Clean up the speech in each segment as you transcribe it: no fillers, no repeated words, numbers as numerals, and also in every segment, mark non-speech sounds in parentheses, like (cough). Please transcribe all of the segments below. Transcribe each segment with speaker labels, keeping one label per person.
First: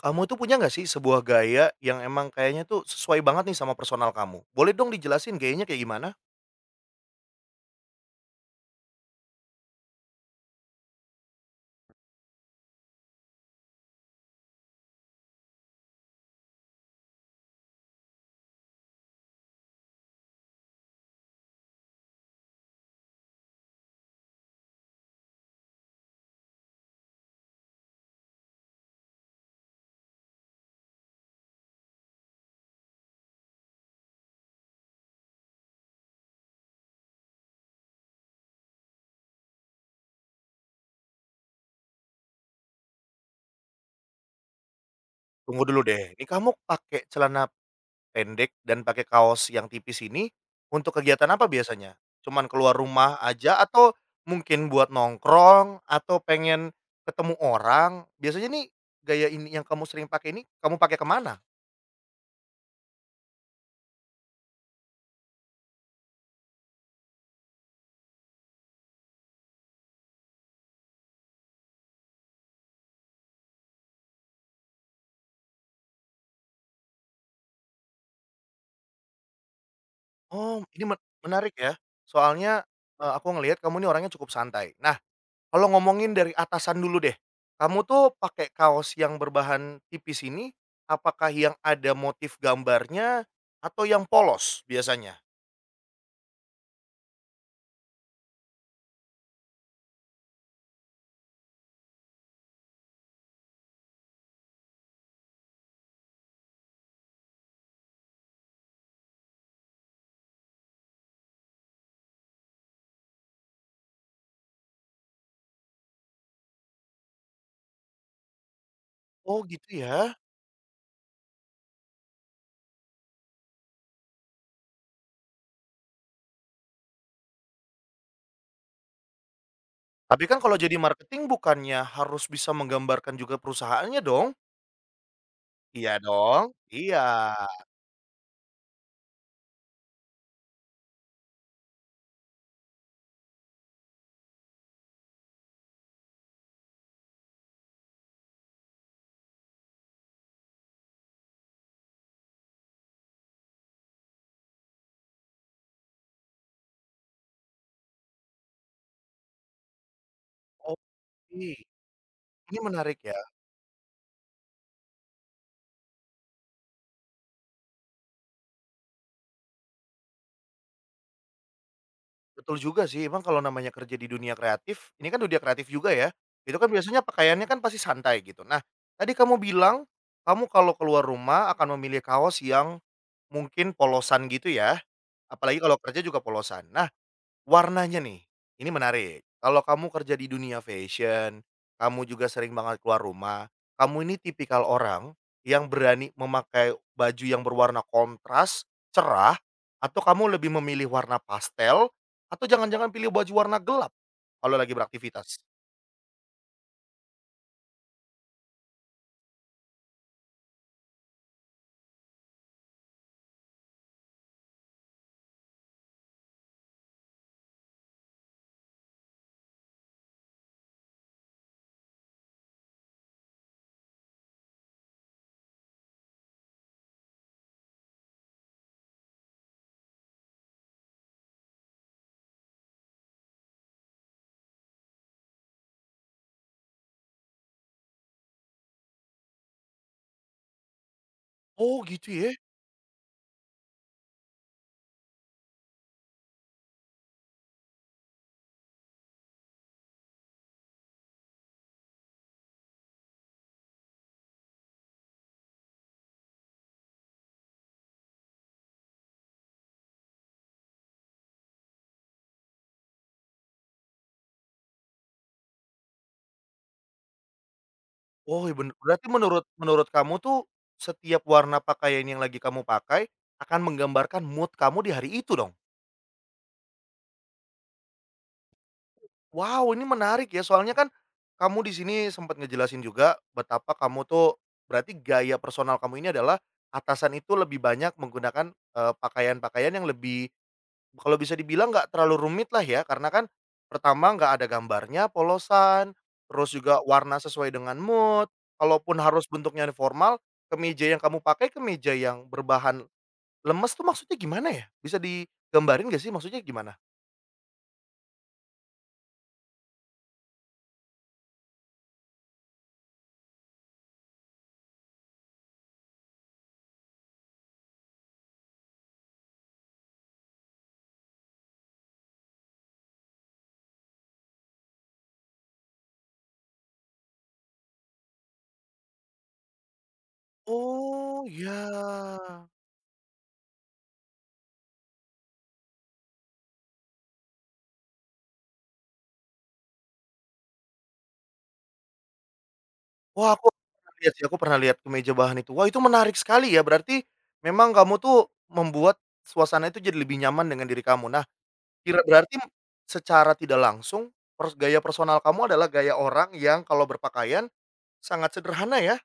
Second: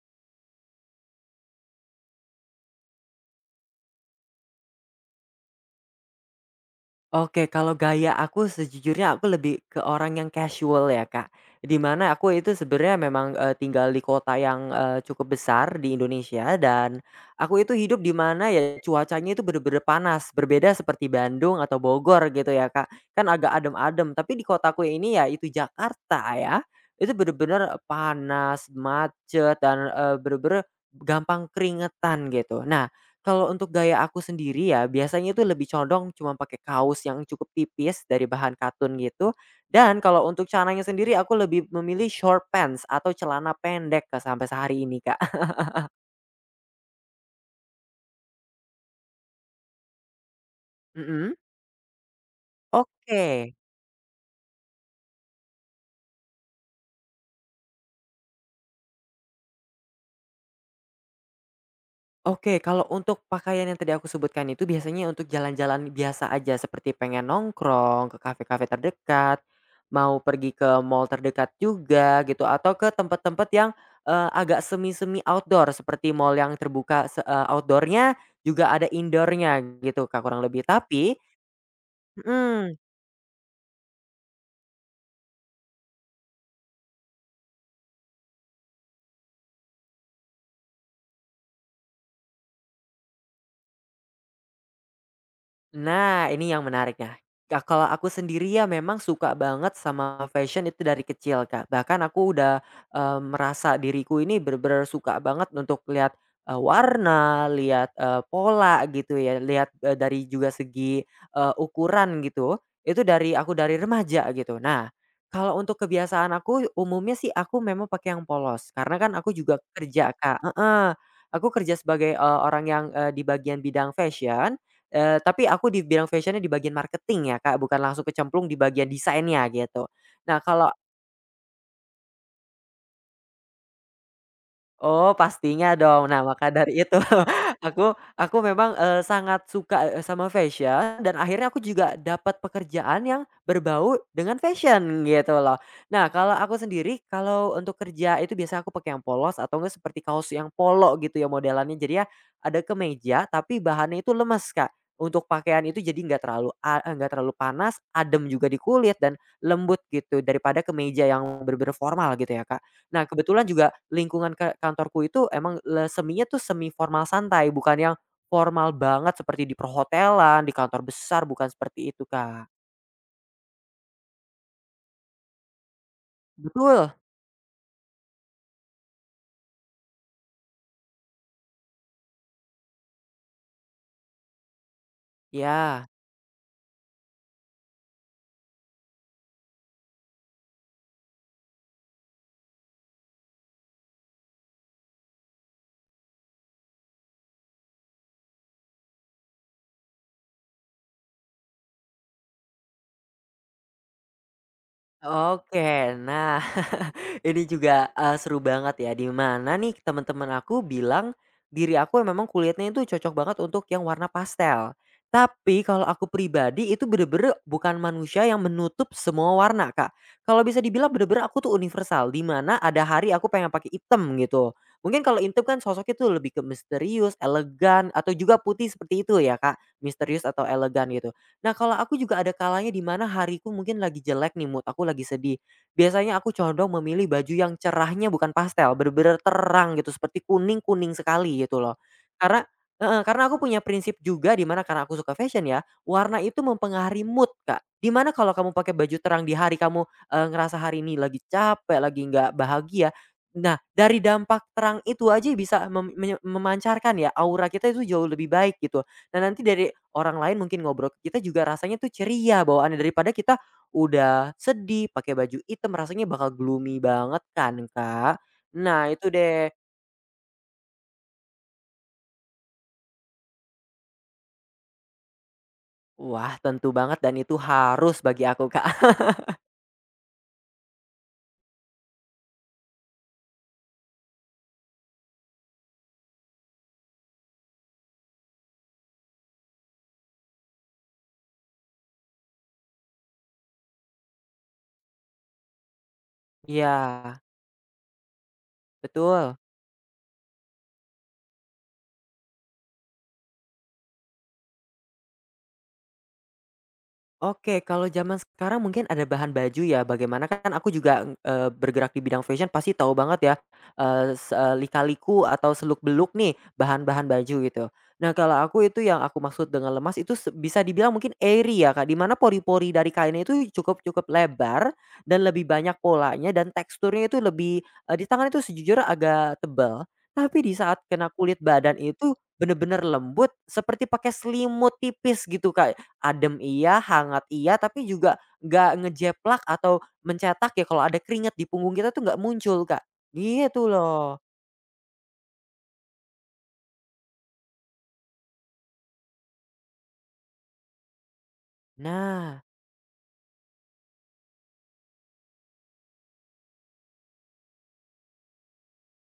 Speaker 1: Kamu tuh punya nggak sih sebuah gaya yang emang kayaknya tuh sesuai banget nih sama personal kamu? Boleh dong dijelasin gayanya kayak gimana?
Speaker 2: Oke, kalau gaya aku sejujurnya aku lebih ke orang yang casual ya, Kak. Dimana aku itu sebenarnya memang tinggal di kota yang cukup besar di Indonesia dan aku itu hidup di mana ya cuacanya itu bener-bener panas, berbeda seperti Bandung atau Bogor gitu ya, Kak. Kan agak adem-adem, tapi di kotaku ini ya itu Jakarta ya, itu bener-bener panas, macet, dan bener-bener gampang keringetan gitu. Nah, kalau untuk gaya aku sendiri ya, biasanya itu lebih condong cuma pakai kaos yang cukup tipis dari bahan katun gitu. Dan kalau untuk celananya sendiri aku lebih memilih short pants atau celana pendek, Kak, sampai sehari ini, Kak. (laughs)
Speaker 1: Tunggu dulu deh, ini kamu pakai celana pendek dan pakai kaos yang tipis ini untuk kegiatan
Speaker 2: Mhm.
Speaker 1: apa biasanya? Cuman keluar rumah
Speaker 2: Oke.
Speaker 1: aja atau mungkin buat nongkrong atau pengen ketemu orang? Biasanya nih gaya ini yang kamu sering pakai ini kamu pakai kemana?
Speaker 2: Oke, kalau untuk pakaian yang tadi aku sebutkan itu biasanya untuk jalan-jalan biasa aja seperti pengen nongkrong ke kafe-kafe terdekat, mau pergi ke mall terdekat juga gitu atau ke tempat-tempat yang agak semi-semi outdoor seperti mall yang terbuka outdoor juga ada indoor gitu Kak kurang lebih.
Speaker 1: Oh, ini
Speaker 2: Tapi
Speaker 1: menarik ya. Soalnya,
Speaker 2: mhm.
Speaker 1: aku ngelihat kamu nih orangnya cukup santai. Nah, kalau ngomongin dari atasan dulu deh, kamu tuh pakai kaos yang berbahan tipis ini, apakah yang ada motif gambarnya atau yang polos biasanya?
Speaker 2: Nah, ini yang menariknya. Kalau aku sendiri ya memang suka banget sama fashion itu dari kecil, Kak. Bahkan aku udah merasa diriku ini bener-bener suka banget untuk lihat warna, lihat pola gitu ya, lihat dari juga segi ukuran gitu, itu dari aku dari remaja gitu. Nah, kalau untuk kebiasaan aku umumnya sih aku memang pakai yang polos, karena kan aku
Speaker 1: Oh
Speaker 2: juga
Speaker 1: gitu
Speaker 2: kerja,
Speaker 1: ya.
Speaker 2: Kak, heeh. Aku kerja sebagai orang yang di bagian bidang fashion. Tapi aku di bidang fashionnya di bagian marketing ya Kak, bukan langsung kecemplung di bagian desainnya gitu.
Speaker 1: Tapi kan
Speaker 2: Nah
Speaker 1: kalau
Speaker 2: kalau.
Speaker 1: jadi marketing bukannya harus bisa menggambarkan juga perusahaannya dong?
Speaker 2: Oh, pastinya
Speaker 1: Iya
Speaker 2: dong. Nah,
Speaker 1: dong?
Speaker 2: maka dari itu
Speaker 1: Iya.
Speaker 2: (laughs) aku memang sangat suka sama fashion dan akhirnya aku juga dapat pekerjaan yang berbau dengan fashion gitu loh. Nah, kalau aku sendiri kalau untuk kerja itu biasanya aku pakai yang polos atau enggak seperti kaos yang polo gitu ya modelannya. Jadinya ada kemeja tapi bahannya itu lemes, Kak. Untuk pakaian itu jadi nggak terlalu panas, adem juga di kulit dan lembut gitu daripada kemeja yang
Speaker 1: Oke,
Speaker 2: bener-bener formal gitu ya,
Speaker 1: ini
Speaker 2: Kak.
Speaker 1: menarik
Speaker 2: Nah,
Speaker 1: ya.
Speaker 2: kebetulan juga lingkungan ke kantorku itu emang seminya tuh semi formal santai, bukan yang formal banget seperti di perhotelan, di kantor besar, bukan seperti itu,
Speaker 1: Betul
Speaker 2: Kak.
Speaker 1: juga sih, emang kalau namanya kerja di dunia kreatif, ini kan dunia kreatif juga ya, itu kan
Speaker 2: Betul,
Speaker 1: biasanya pakaiannya kan pasti santai gitu. Nah, tadi kamu bilang, kamu kalau keluar rumah akan memilih kaos yang mungkin polosan gitu ya, apalagi kalau
Speaker 2: ya,
Speaker 1: kerja juga polosan. Nah, warnanya nih, ini menarik. Kalau kamu kerja di dunia fashion, kamu juga sering banget keluar rumah, kamu ini tipikal orang yang berani memakai baju yang berwarna kontras, cerah, atau kamu lebih memilih warna pastel, atau jangan-jangan pilih baju warna gelap kalau lagi beraktivitas?
Speaker 2: oke. Nah, ini juga seru banget ya, di mana nih teman-teman aku bilang, diri aku yang memang kulitnya itu cocok banget untuk yang warna pastel. Tapi kalau aku pribadi itu bener-bener bukan manusia yang menutup semua warna, Kak. Kalau bisa dibilang bener-bener aku tuh universal, di mana ada hari aku pengen pakai hitam gitu. Mungkin kalau hitam kan sosoknya tuh lebih ke misterius, elegan, atau juga putih seperti itu ya, Kak, misterius atau elegan gitu. Nah, kalau aku juga ada kalanya di mana hariku mungkin lagi jelek nih mood aku lagi sedih. Biasanya aku condong memilih baju yang cerahnya bukan pastel, bener-bener terang gitu, seperti kuning-kuning sekali gitu loh.
Speaker 1: Oh gitu ya?
Speaker 2: Karena heeh, karena aku punya prinsip juga di mana karena aku suka fashion ya, warna itu mempengaruhi mood, Kak. Di mana kalau kamu pakai baju terang di hari kamu ngerasa hari ini lagi capek, lagi nggak bahagia. Nah, dari dampak terang itu aja bisa memancarkan ya, aura kita itu jauh lebih baik gitu. Nah, nanti dari orang lain mungkin ngobrol ke kita juga rasanya tuh ceria bawaannya daripada kita udah sedih, pakai baju hitam rasanya bakal gloomy banget kan, Kak.
Speaker 1: Oh iya,
Speaker 2: Nah,
Speaker 1: berarti
Speaker 2: itu
Speaker 1: menurut
Speaker 2: deh.
Speaker 1: menurut kamu tuh, setiap warna pakaian yang lagi kamu pakai, akan menggambarkan mood kamu di hari itu dong?
Speaker 2: Wah, tentu banget dan itu harus bagi aku, Kak. (laughs)
Speaker 1: Wow, ini menarik ya, soalnya kan kamu di sini sempat ngejelasin juga betapa kamu tuh berarti gaya personal kamu ini adalah atasan itu lebih banyak menggunakan, pakaian-pakaian yang lebih, kalau bisa dibilang, nggak terlalu rumit lah ya, karena kan pertama nggak ada gambarnya polosan, terus juga
Speaker 2: Iya,
Speaker 1: warna sesuai dengan mood, kalaupun harus
Speaker 2: betul.
Speaker 1: bentuknya formal, kemeja yang kamu pakai kemeja yang berbahan lemes tuh maksudnya gimana ya? Bisa digambarin gak sih maksudnya gimana?
Speaker 2: Oke, kalau zaman sekarang mungkin ada bahan baju ya, bagaimana kan aku juga bergerak di bidang fashion pasti tahu banget ya lika-liku atau seluk-beluk nih bahan-bahan baju gitu. Nah, kalau aku itu yang aku maksud dengan lemas itu bisa dibilang mungkin airy ya, Kak, di mana pori-pori dari kainnya itu cukup cukup lebar dan lebih banyak polanya dan teksturnya itu lebih di tangan itu sejujurnya agak tebal, tapi di saat kena
Speaker 1: Oh,
Speaker 2: kulit
Speaker 1: ya.
Speaker 2: badan itu bener-bener lembut seperti pakai selimut tipis gitu, Kak. Adem iya, hangat iya, tapi juga nggak ngejeplak atau mencetak ya kalau ada keringat di punggung kita tuh nggak muncul, Kak.
Speaker 1: Wah, aku
Speaker 2: Gitu
Speaker 1: pernah lihat
Speaker 2: loh.
Speaker 1: sih, aku pernah lihat kemeja bahan itu. Wah, itu menarik sekali ya, berarti memang kamu tuh membuat suasana itu jadi lebih nyaman dengan diri kamu. Nah, kira berarti
Speaker 2: Nah,
Speaker 1: secara tidak langsung gaya personal kamu adalah gaya orang yang kalau berpakaian sangat sederhana ya,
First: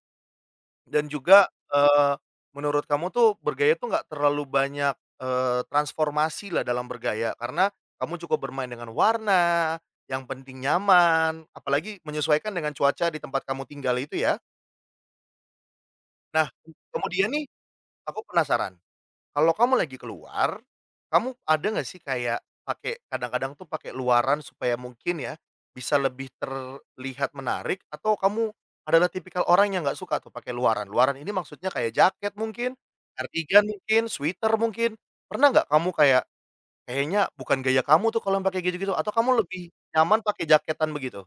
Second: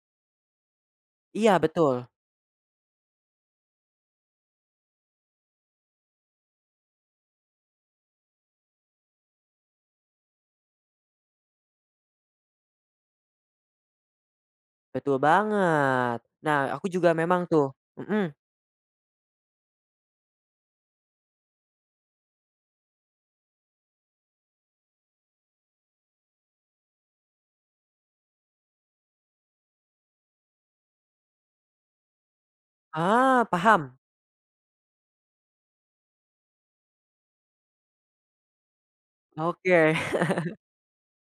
Speaker 1: dan juga,
Speaker 2: iya, betul,
Speaker 1: menurut kamu tuh bergaya tuh nggak terlalu banyak, transformasi lah dalam bergaya, karena kamu cukup bermain dengan warna, yang penting nyaman, apalagi menyesuaikan dengan cuaca di tempat kamu tinggal itu ya?
Speaker 2: betul banget.
Speaker 1: Nah,
Speaker 2: Nah aku juga
Speaker 1: kemudian nih
Speaker 2: memang tuh,
Speaker 1: aku
Speaker 2: mhm.
Speaker 1: penasaran, kalau kamu lagi keluar, kamu ada nggak sih kayak pakai, kadang-kadang tuh pakai luaran supaya mungkin ya, bisa lebih terlihat menarik, atau kamu adalah tipikal orang yang nggak suka tuh pakai luaran? Luaran ini maksudnya kayak jaket mungkin,
Speaker 2: Ah,
Speaker 1: kardigan
Speaker 2: paham?
Speaker 1: mungkin, sweater mungkin, pernah nggak kamu kayak, "Kayaknya bukan gaya kamu tuh kalau yang pakai gitu-gitu," atau kamu lebih
Speaker 2: Oke.
Speaker 1: nyaman pakai jaketan begitu?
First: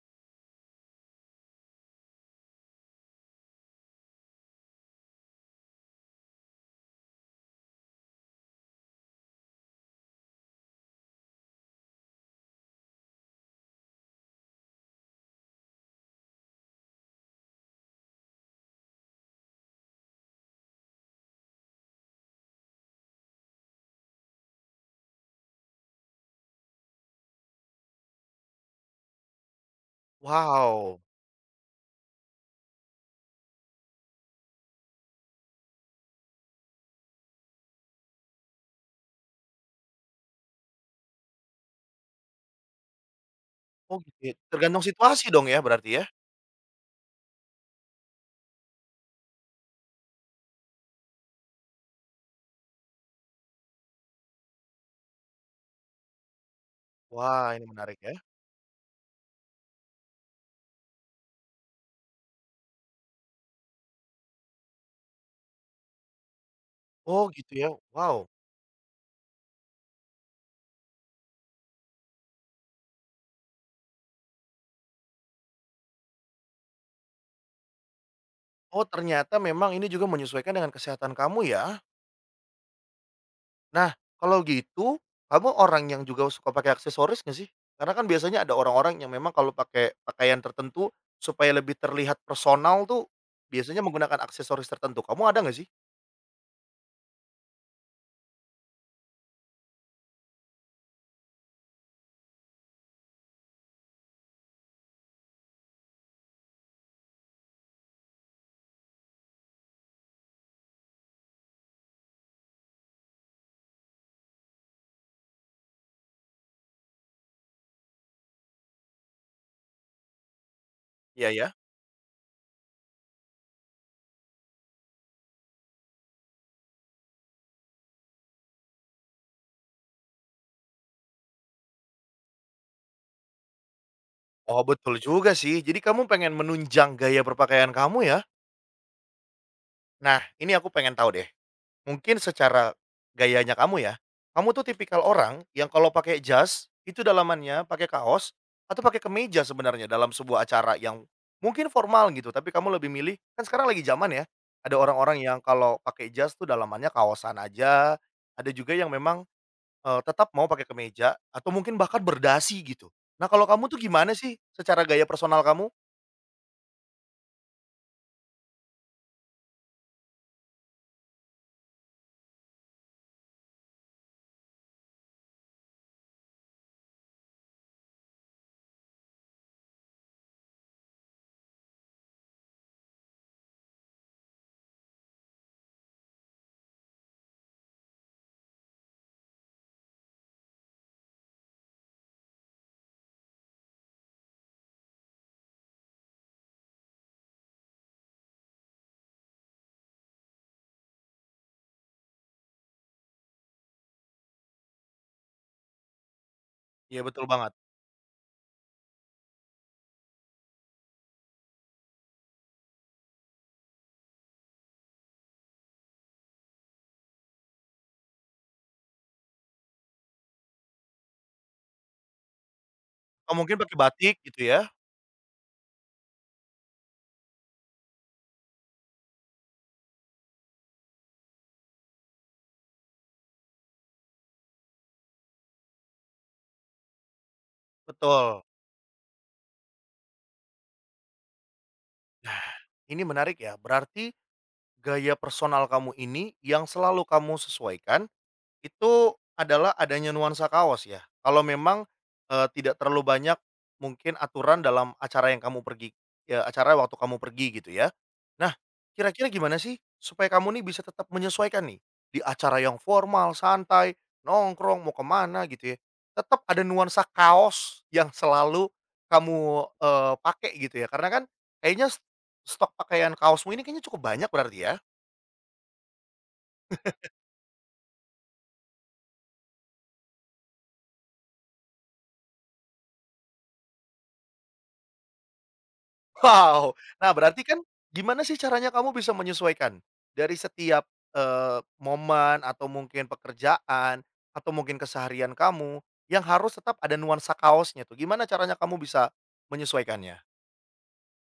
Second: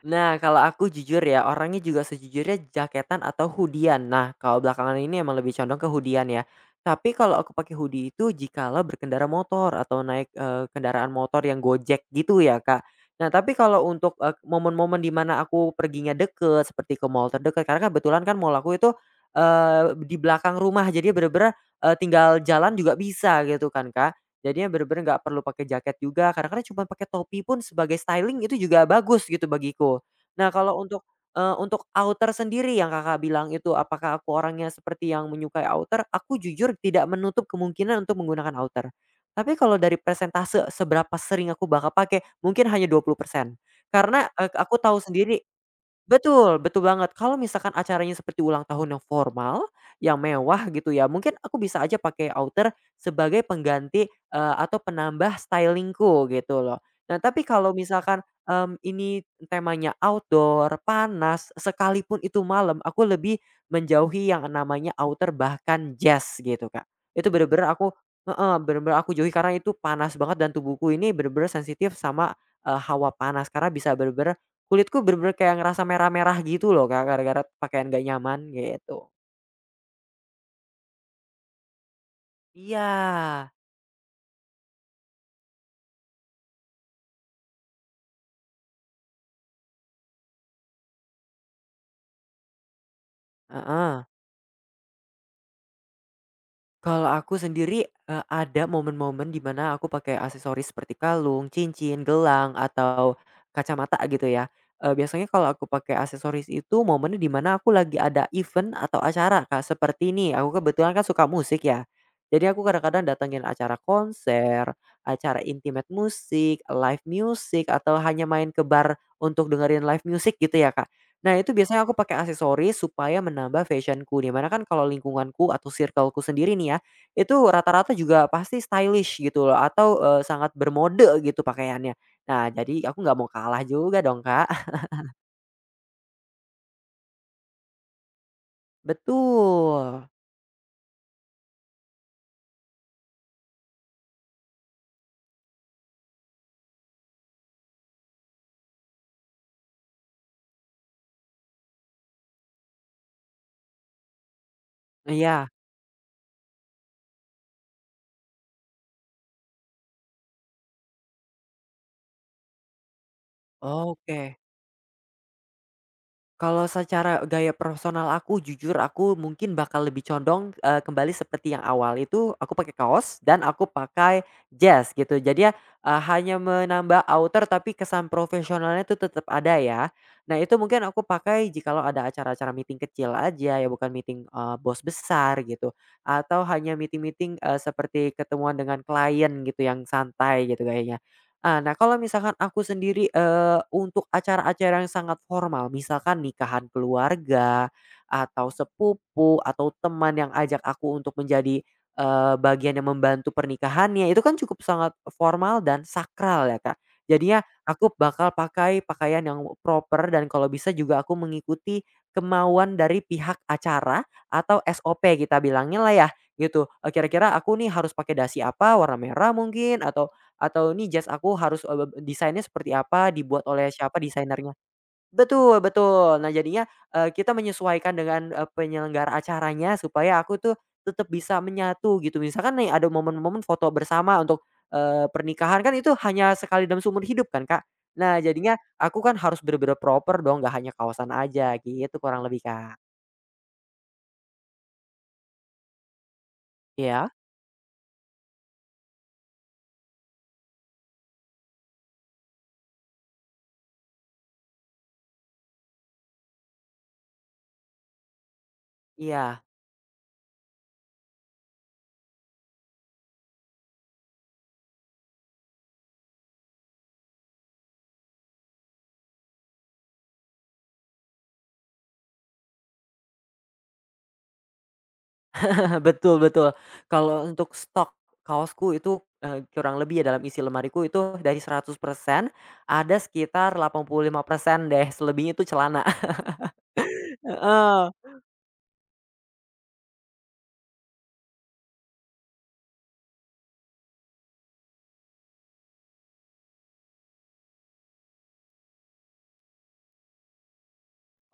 Speaker 2: Nah, kalau aku jujur ya, orangnya juga sejujurnya jaketan atau hoodie. Nah, kalau belakangan ini emang lebih condong ke hoodie ya. Tapi kalau aku pakai hoodie itu jikalau berkendara motor atau naik kendaraan motor yang Gojek gitu ya, Kak. Nah, tapi kalau untuk momen-momen di mana aku perginya deket, seperti ke mall terdekat, karena kebetulan kan mall aku itu di belakang rumah, jadi bener-bener tinggal jalan juga bisa gitu kan, Kak. Jadinya bener-bener nggak perlu pakai jaket juga, kadang-kadang cuma pakai topi pun sebagai styling itu juga bagus gitu bagiku. Nah kalau
Speaker 1: Wow,
Speaker 2: untuk outer sendiri yang Kakak bilang itu apakah aku orangnya seperti yang menyukai outer, aku jujur tidak menutup kemungkinan untuk menggunakan outer. Tapi kalau dari persentase seberapa sering aku bakal pakai, mungkin hanya 20%.
Speaker 1: oh gitu,
Speaker 2: Karena
Speaker 1: ya,
Speaker 2: aku
Speaker 1: tergantung
Speaker 2: tahu
Speaker 1: situasi
Speaker 2: sendiri.
Speaker 1: dong ya berarti ya?
Speaker 2: Betul, betul banget. Kalau misalkan acaranya seperti ulang tahun yang formal, yang mewah gitu ya, mungkin aku bisa aja pakai outer sebagai pengganti atau penambah stylingku gitu loh. Nah, tapi
Speaker 1: Wah, ini
Speaker 2: kalau
Speaker 1: menarik ya.
Speaker 2: misalkan ini temanya outdoor, panas, sekalipun itu malam, aku lebih menjauhi yang namanya outer bahkan jas gitu, Kak.
Speaker 1: Oh
Speaker 2: Itu
Speaker 1: gitu ya,
Speaker 2: bener-bener aku
Speaker 1: wow.
Speaker 2: heeh, bener-bener aku jauhi karena itu panas banget dan tubuhku ini bener-bener sensitif sama hawa panas karena bisa bener-bener. Kulitku bener-bener kayak ngerasa merah-merah gitu loh Kak, gara-gara pakaian gak nyaman,
Speaker 1: Oh
Speaker 2: gitu.
Speaker 1: ternyata memang ini juga menyesuaikan dengan kesehatan kamu ya.
Speaker 2: Iya,
Speaker 1: Nah kalau gitu, kamu orang yang juga suka pakai aksesoris nggak sih? Karena kan biasanya ada orang-orang yang memang kalau pakai pakaian tertentu supaya lebih terlihat personal tuh biasanya
Speaker 2: heeh.
Speaker 1: menggunakan aksesoris tertentu. Kamu ada nggak sih?
Speaker 2: Kalau aku sendiri ada momen-momen di mana aku pakai aksesoris seperti kalung, cincin, gelang, atau kacamata gitu ya. Biasanya kalau aku pakai aksesoris itu momennya di mana aku lagi ada event atau acara Kak, seperti ini, aku kebetulan kan suka musik ya. Jadi aku kadang-kadang datengin acara konser, acara intimate musik, live music, atau hanya main ke bar untuk dengerin live music gitu ya Kak.
Speaker 1: Iya
Speaker 2: Nah, itu
Speaker 1: ya.
Speaker 2: biasanya aku pakai aksesoris supaya menambah fashionku dimana kan kalau lingkunganku atau circleku sendiri nih ya, itu rata-rata juga pasti stylish gitu loh atau sangat bermode gitu pakaiannya. Nah, jadi aku nggak mau kalah juga dong, Kak.
Speaker 1: Oh
Speaker 2: (laughs)
Speaker 1: betul juga sih. Jadi kamu pengen menunjang gaya berpakaian kamu ya.
Speaker 2: Betul.
Speaker 1: Nah ini aku pengen tahu deh. Mungkin secara gayanya kamu ya, kamu tuh tipikal orang yang kalau pakai jas, itu dalamannya pakai kaos atau pakai kemeja sebenarnya dalam sebuah acara yang mungkin formal gitu, tapi kamu lebih milih, kan sekarang lagi zaman ya, ada orang-orang yang
Speaker 2: Iya,
Speaker 1: kalau pakai jas tuh dalamannya kaosan aja, ada juga yang memang, tetap mau pakai kemeja atau mungkin bahkan berdasi gitu. Nah, kalau kamu tuh gimana sih
Speaker 2: oke.
Speaker 1: secara gaya personal kamu?
Speaker 2: Kalau secara gaya personal aku, jujur aku mungkin bakal lebih condong kembali seperti yang awal itu aku pakai kaos dan aku pakai jas gitu. Jadi ya hanya menambah outer tapi kesan profesionalnya itu tetap ada ya. Nah itu mungkin aku pakai jikalau ada acara-acara meeting kecil aja ya bukan meeting bos besar gitu atau hanya meeting-meeting seperti ketemuan dengan klien gitu yang santai gitu gayanya. Ah, nah kalau misalkan aku sendiri untuk acara-acara yang sangat formal misalkan nikahan keluarga, atau sepupu, atau teman yang ajak aku untuk menjadi bagian yang membantu pernikahannya itu kan cukup sangat formal dan sakral ya Kak.
Speaker 1: Iya betul
Speaker 2: Jadinya
Speaker 1: banget.
Speaker 2: aku bakal pakai pakaian yang proper dan kalau bisa juga aku mengikuti kemauan dari pihak acara atau SOP kita bilangnya lah ya gitu kira-kira aku nih harus pakai dasi apa warna merah mungkin atau ini jas aku harus desainnya seperti apa,
Speaker 1: Kamu
Speaker 2: dibuat
Speaker 1: mungkin
Speaker 2: oleh
Speaker 1: pakai
Speaker 2: siapa
Speaker 1: batik gitu
Speaker 2: desainernya.
Speaker 1: ya?
Speaker 2: Betul, betul. Nah jadinya kita menyesuaikan dengan penyelenggara acaranya supaya aku tuh tetap bisa menyatu gitu. Misalkan nih ada momen-momen foto bersama untuk pernikahan kan itu hanya sekali dalam seumur hidup kan, Kak. Nah
Speaker 1: Betul.
Speaker 2: jadinya aku kan harus bener-bener proper dong, nggak hanya kawasan aja gitu kurang lebih, Kak.
Speaker 1: Ini menarik ya, berarti gaya personal kamu ini yang selalu
Speaker 2: Iya.
Speaker 1: kamu sesuaikan itu adalah adanya nuansa kaos ya? Kalau memang, tidak terlalu banyak mungkin aturan dalam acara yang kamu pergi, acara waktu kamu pergi gitu ya. Nah, kira-kira
Speaker 2: Iya.
Speaker 1: gimana sih supaya kamu nih bisa tetap menyesuaikan nih di acara yang formal, santai, nongkrong, mau kemana gitu ya, tetap ada nuansa kaos yang selalu kamu, pakai gitu ya? Karena kan kayaknya stok pakaian kaosmu ini kayaknya cukup banyak berarti ya?
Speaker 2: (laughs) Ah, betul, betul. Kalau untuk stok kaosku itu kurang lebih ya dalam isi lemariku itu dari 100% ada sekitar 85% deh, selebihnya itu celana.
Speaker 1: Wow! Nah,
Speaker 2: (laughs)
Speaker 1: berarti kan
Speaker 2: Heeh.
Speaker 1: gimana sih caranya kamu bisa menyesuaikan dari setiap, momen atau mungkin pekerjaan atau mungkin keseharian kamu yang harus tetap ada nuansa kaosnya tuh, gimana caranya kamu bisa menyesuaikannya?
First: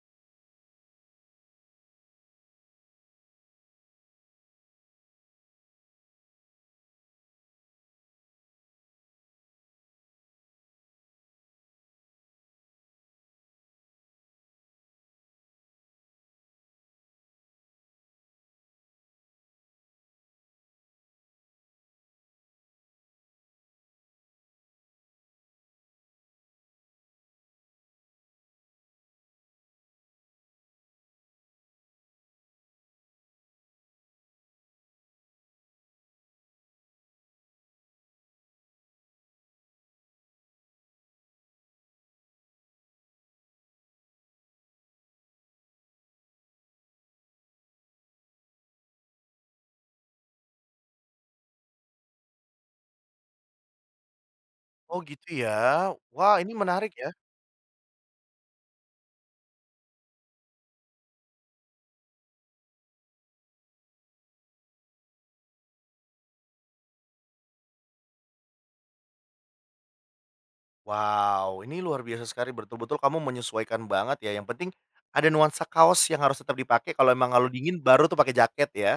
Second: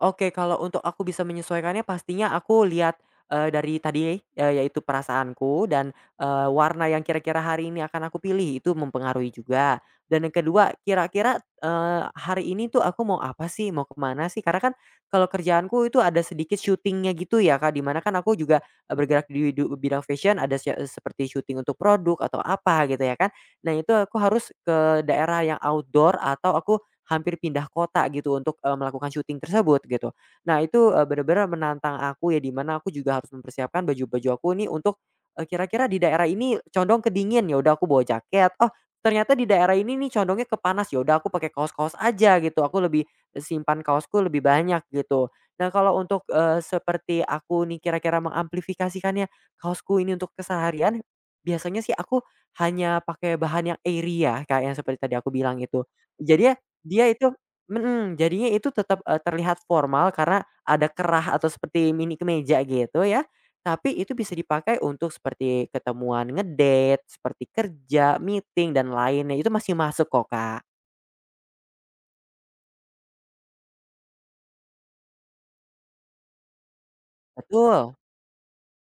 Speaker 2: Oke, kalau untuk aku bisa menyesuaikannya pastinya aku lihat dari tadi yaitu perasaanku dan warna yang kira-kira hari ini akan aku pilih itu mempengaruhi juga. Dan yang kedua kira-kira hari ini tuh aku mau apa sih, mau kemana sih? Karena kan kalau kerjaanku itu ada sedikit syutingnya gitu ya Kak, di mana kan aku juga bergerak di bidang fashion ada seperti syuting untuk produk atau apa gitu ya kan. Nah itu aku harus ke daerah yang outdoor atau aku hampir pindah kota gitu untuk melakukan syuting tersebut gitu. Nah itu bener menantang aku ya di mana aku juga harus mempersiapkan baju-baju aku nih untuk kira-kira di daerah ini condong ke dingin, ya udah aku bawa jaket, oh ternyata di daerah ini nih condongnya ke panas, ya udah aku pakai kaos-kaos aja gitu, aku lebih simpan kaosku lebih banyak gitu. Nah kalau untuk seperti aku nih kira-kira mengamplifikasikannya kaosku ini untuk keseharian, biasanya sih aku hanya pakai bahan yang airy ya, kayak yang seperti
Speaker 1: Oh
Speaker 2: tadi
Speaker 1: gitu
Speaker 2: aku
Speaker 1: ya?
Speaker 2: bilang itu.
Speaker 1: Wah,
Speaker 2: Jadi
Speaker 1: ini
Speaker 2: ya
Speaker 1: menarik
Speaker 2: dia
Speaker 1: ya.
Speaker 2: itu, mhm, jadinya itu tetap terlihat formal karena ada kerah atau seperti mini kemeja gitu ya, tapi itu bisa dipakai untuk seperti ketemuan ngedate, seperti kerja, meeting, dan lainnya, itu masih masuk kok, Kak.
Speaker 1: Wow, ini luar biasa sekali, betul-betul kamu menyesuaikan banget ya, yang penting ada nuansa kaos yang harus tetap dipakai, kalau emang kalau dingin
Speaker 2: Betul.
Speaker 1: baru tuh pakai jaket ya?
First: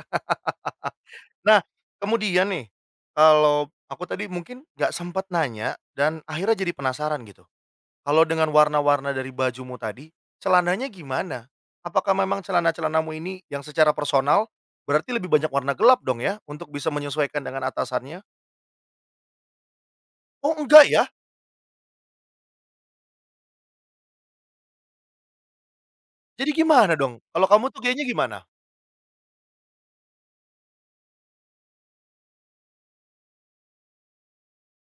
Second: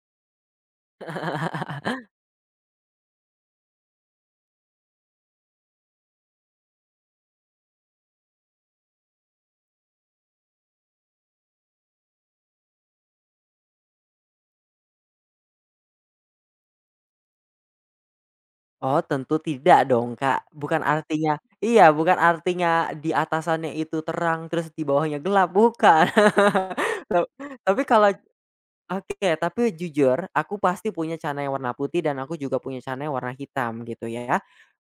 Speaker 1: Nah,
Speaker 2: (laughs)
Speaker 1: kemudian nih, kalau aku tadi mungkin nggak sempat nanya dan akhirnya jadi penasaran gitu. Kalau dengan warna-warna dari bajumu tadi, celananya gimana? Apakah memang celana-celanamu ini yang secara personal, berarti lebih banyak warna gelap dong ya, untuk bisa menyesuaikan dengan atasannya?
Speaker 2: Oh, tentu tidak dong, Kak.
Speaker 1: Oh
Speaker 2: Bukan
Speaker 1: enggak ya?
Speaker 2: artinya, iya, bukan artinya di atasannya itu terang terus di bawahnya gelap, bukan.
Speaker 1: Jadi gimana
Speaker 2: (laughs)
Speaker 1: dong?
Speaker 2: Ta
Speaker 1: Kalau kamu tuh
Speaker 2: tapi
Speaker 1: gayanya
Speaker 2: kalau
Speaker 1: gimana?
Speaker 2: Oke, tapi jujur aku pasti punya celana yang warna putih dan aku juga punya celana yang warna hitam gitu ya,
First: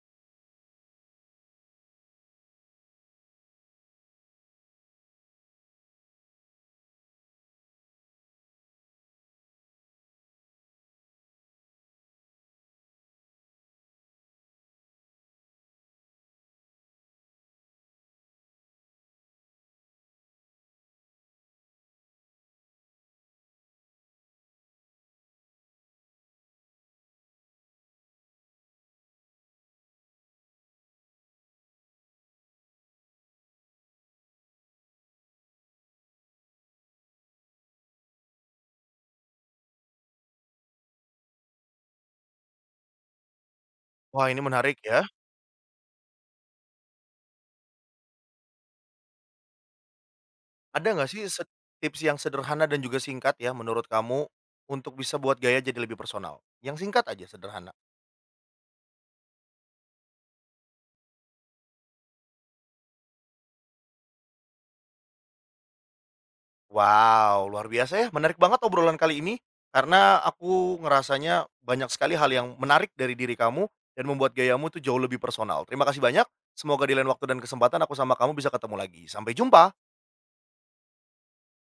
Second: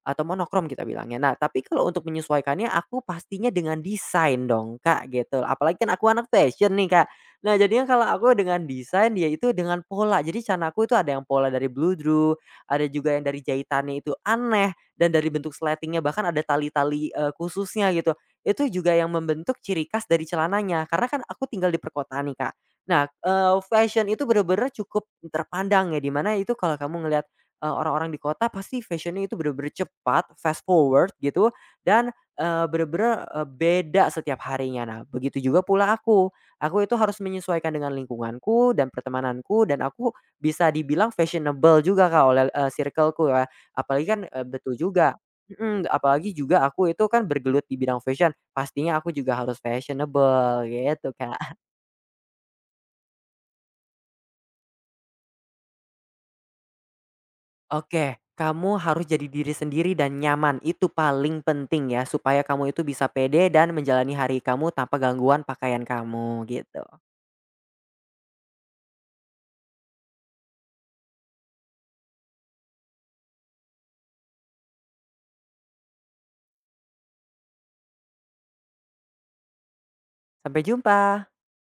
Speaker 2: atau monokrom kita bilangnya. Nah, tapi kalau untuk menyesuaikannya aku pastinya dengan desain dong, Kak, gitu. Apalagi kan aku anak fashion nih, Kak. Nah, jadinya kalau aku dengan desain, dia itu dengan pola. Jadi cana aku itu ada yang pola dari bludru, ada juga yang dari jahitannya itu aneh dan dari bentuk sletingnya bahkan ada tali-tali khususnya gitu. Itu juga yang membentuk ciri khas dari celananya. Karena kan aku tinggal di perkotaan nih, Kak. Nah fashion itu bener-bener cukup terpandang ya, dimana itu kalau kamu ngelihat orang-orang di kota pasti fashion itu bener-bener cepat, fast forward gitu dan bener-bener beda setiap harinya. Nah, begitu juga pula aku. Aku itu harus menyesuaikan dengan lingkunganku dan pertemananku dan aku bisa dibilang fashionable juga Kak, oleh circle ya. Apalagi kan
Speaker 1: Wah ini
Speaker 2: betul
Speaker 1: menarik ya.
Speaker 2: juga, mhm, apalagi juga aku itu kan bergelut di bidang fashion, pastinya aku juga harus fashionable
Speaker 1: Ada nggak
Speaker 2: gitu,
Speaker 1: sih
Speaker 2: Kak.
Speaker 1: tips yang sederhana dan juga singkat ya menurut kamu, untuk bisa buat gaya jadi lebih personal? Yang singkat aja, sederhana.
Speaker 2: Oke, kamu harus jadi diri sendiri dan nyaman. Itu paling penting ya, supaya kamu itu bisa pede dan menjalani hari kamu tanpa gangguan pakaian kamu, gitu.
Speaker 1: Wow, luar biasa ya, menarik banget obrolan kali ini, karena aku ngerasanya banyak sekali hal yang menarik dari diri kamu dan membuat gayamu tuh jauh lebih personal. Terima kasih banyak, semoga di lain waktu dan kesempatan aku sama kamu bisa ketemu lagi. Sampai jumpa.
Speaker 2: Sampai jumpa.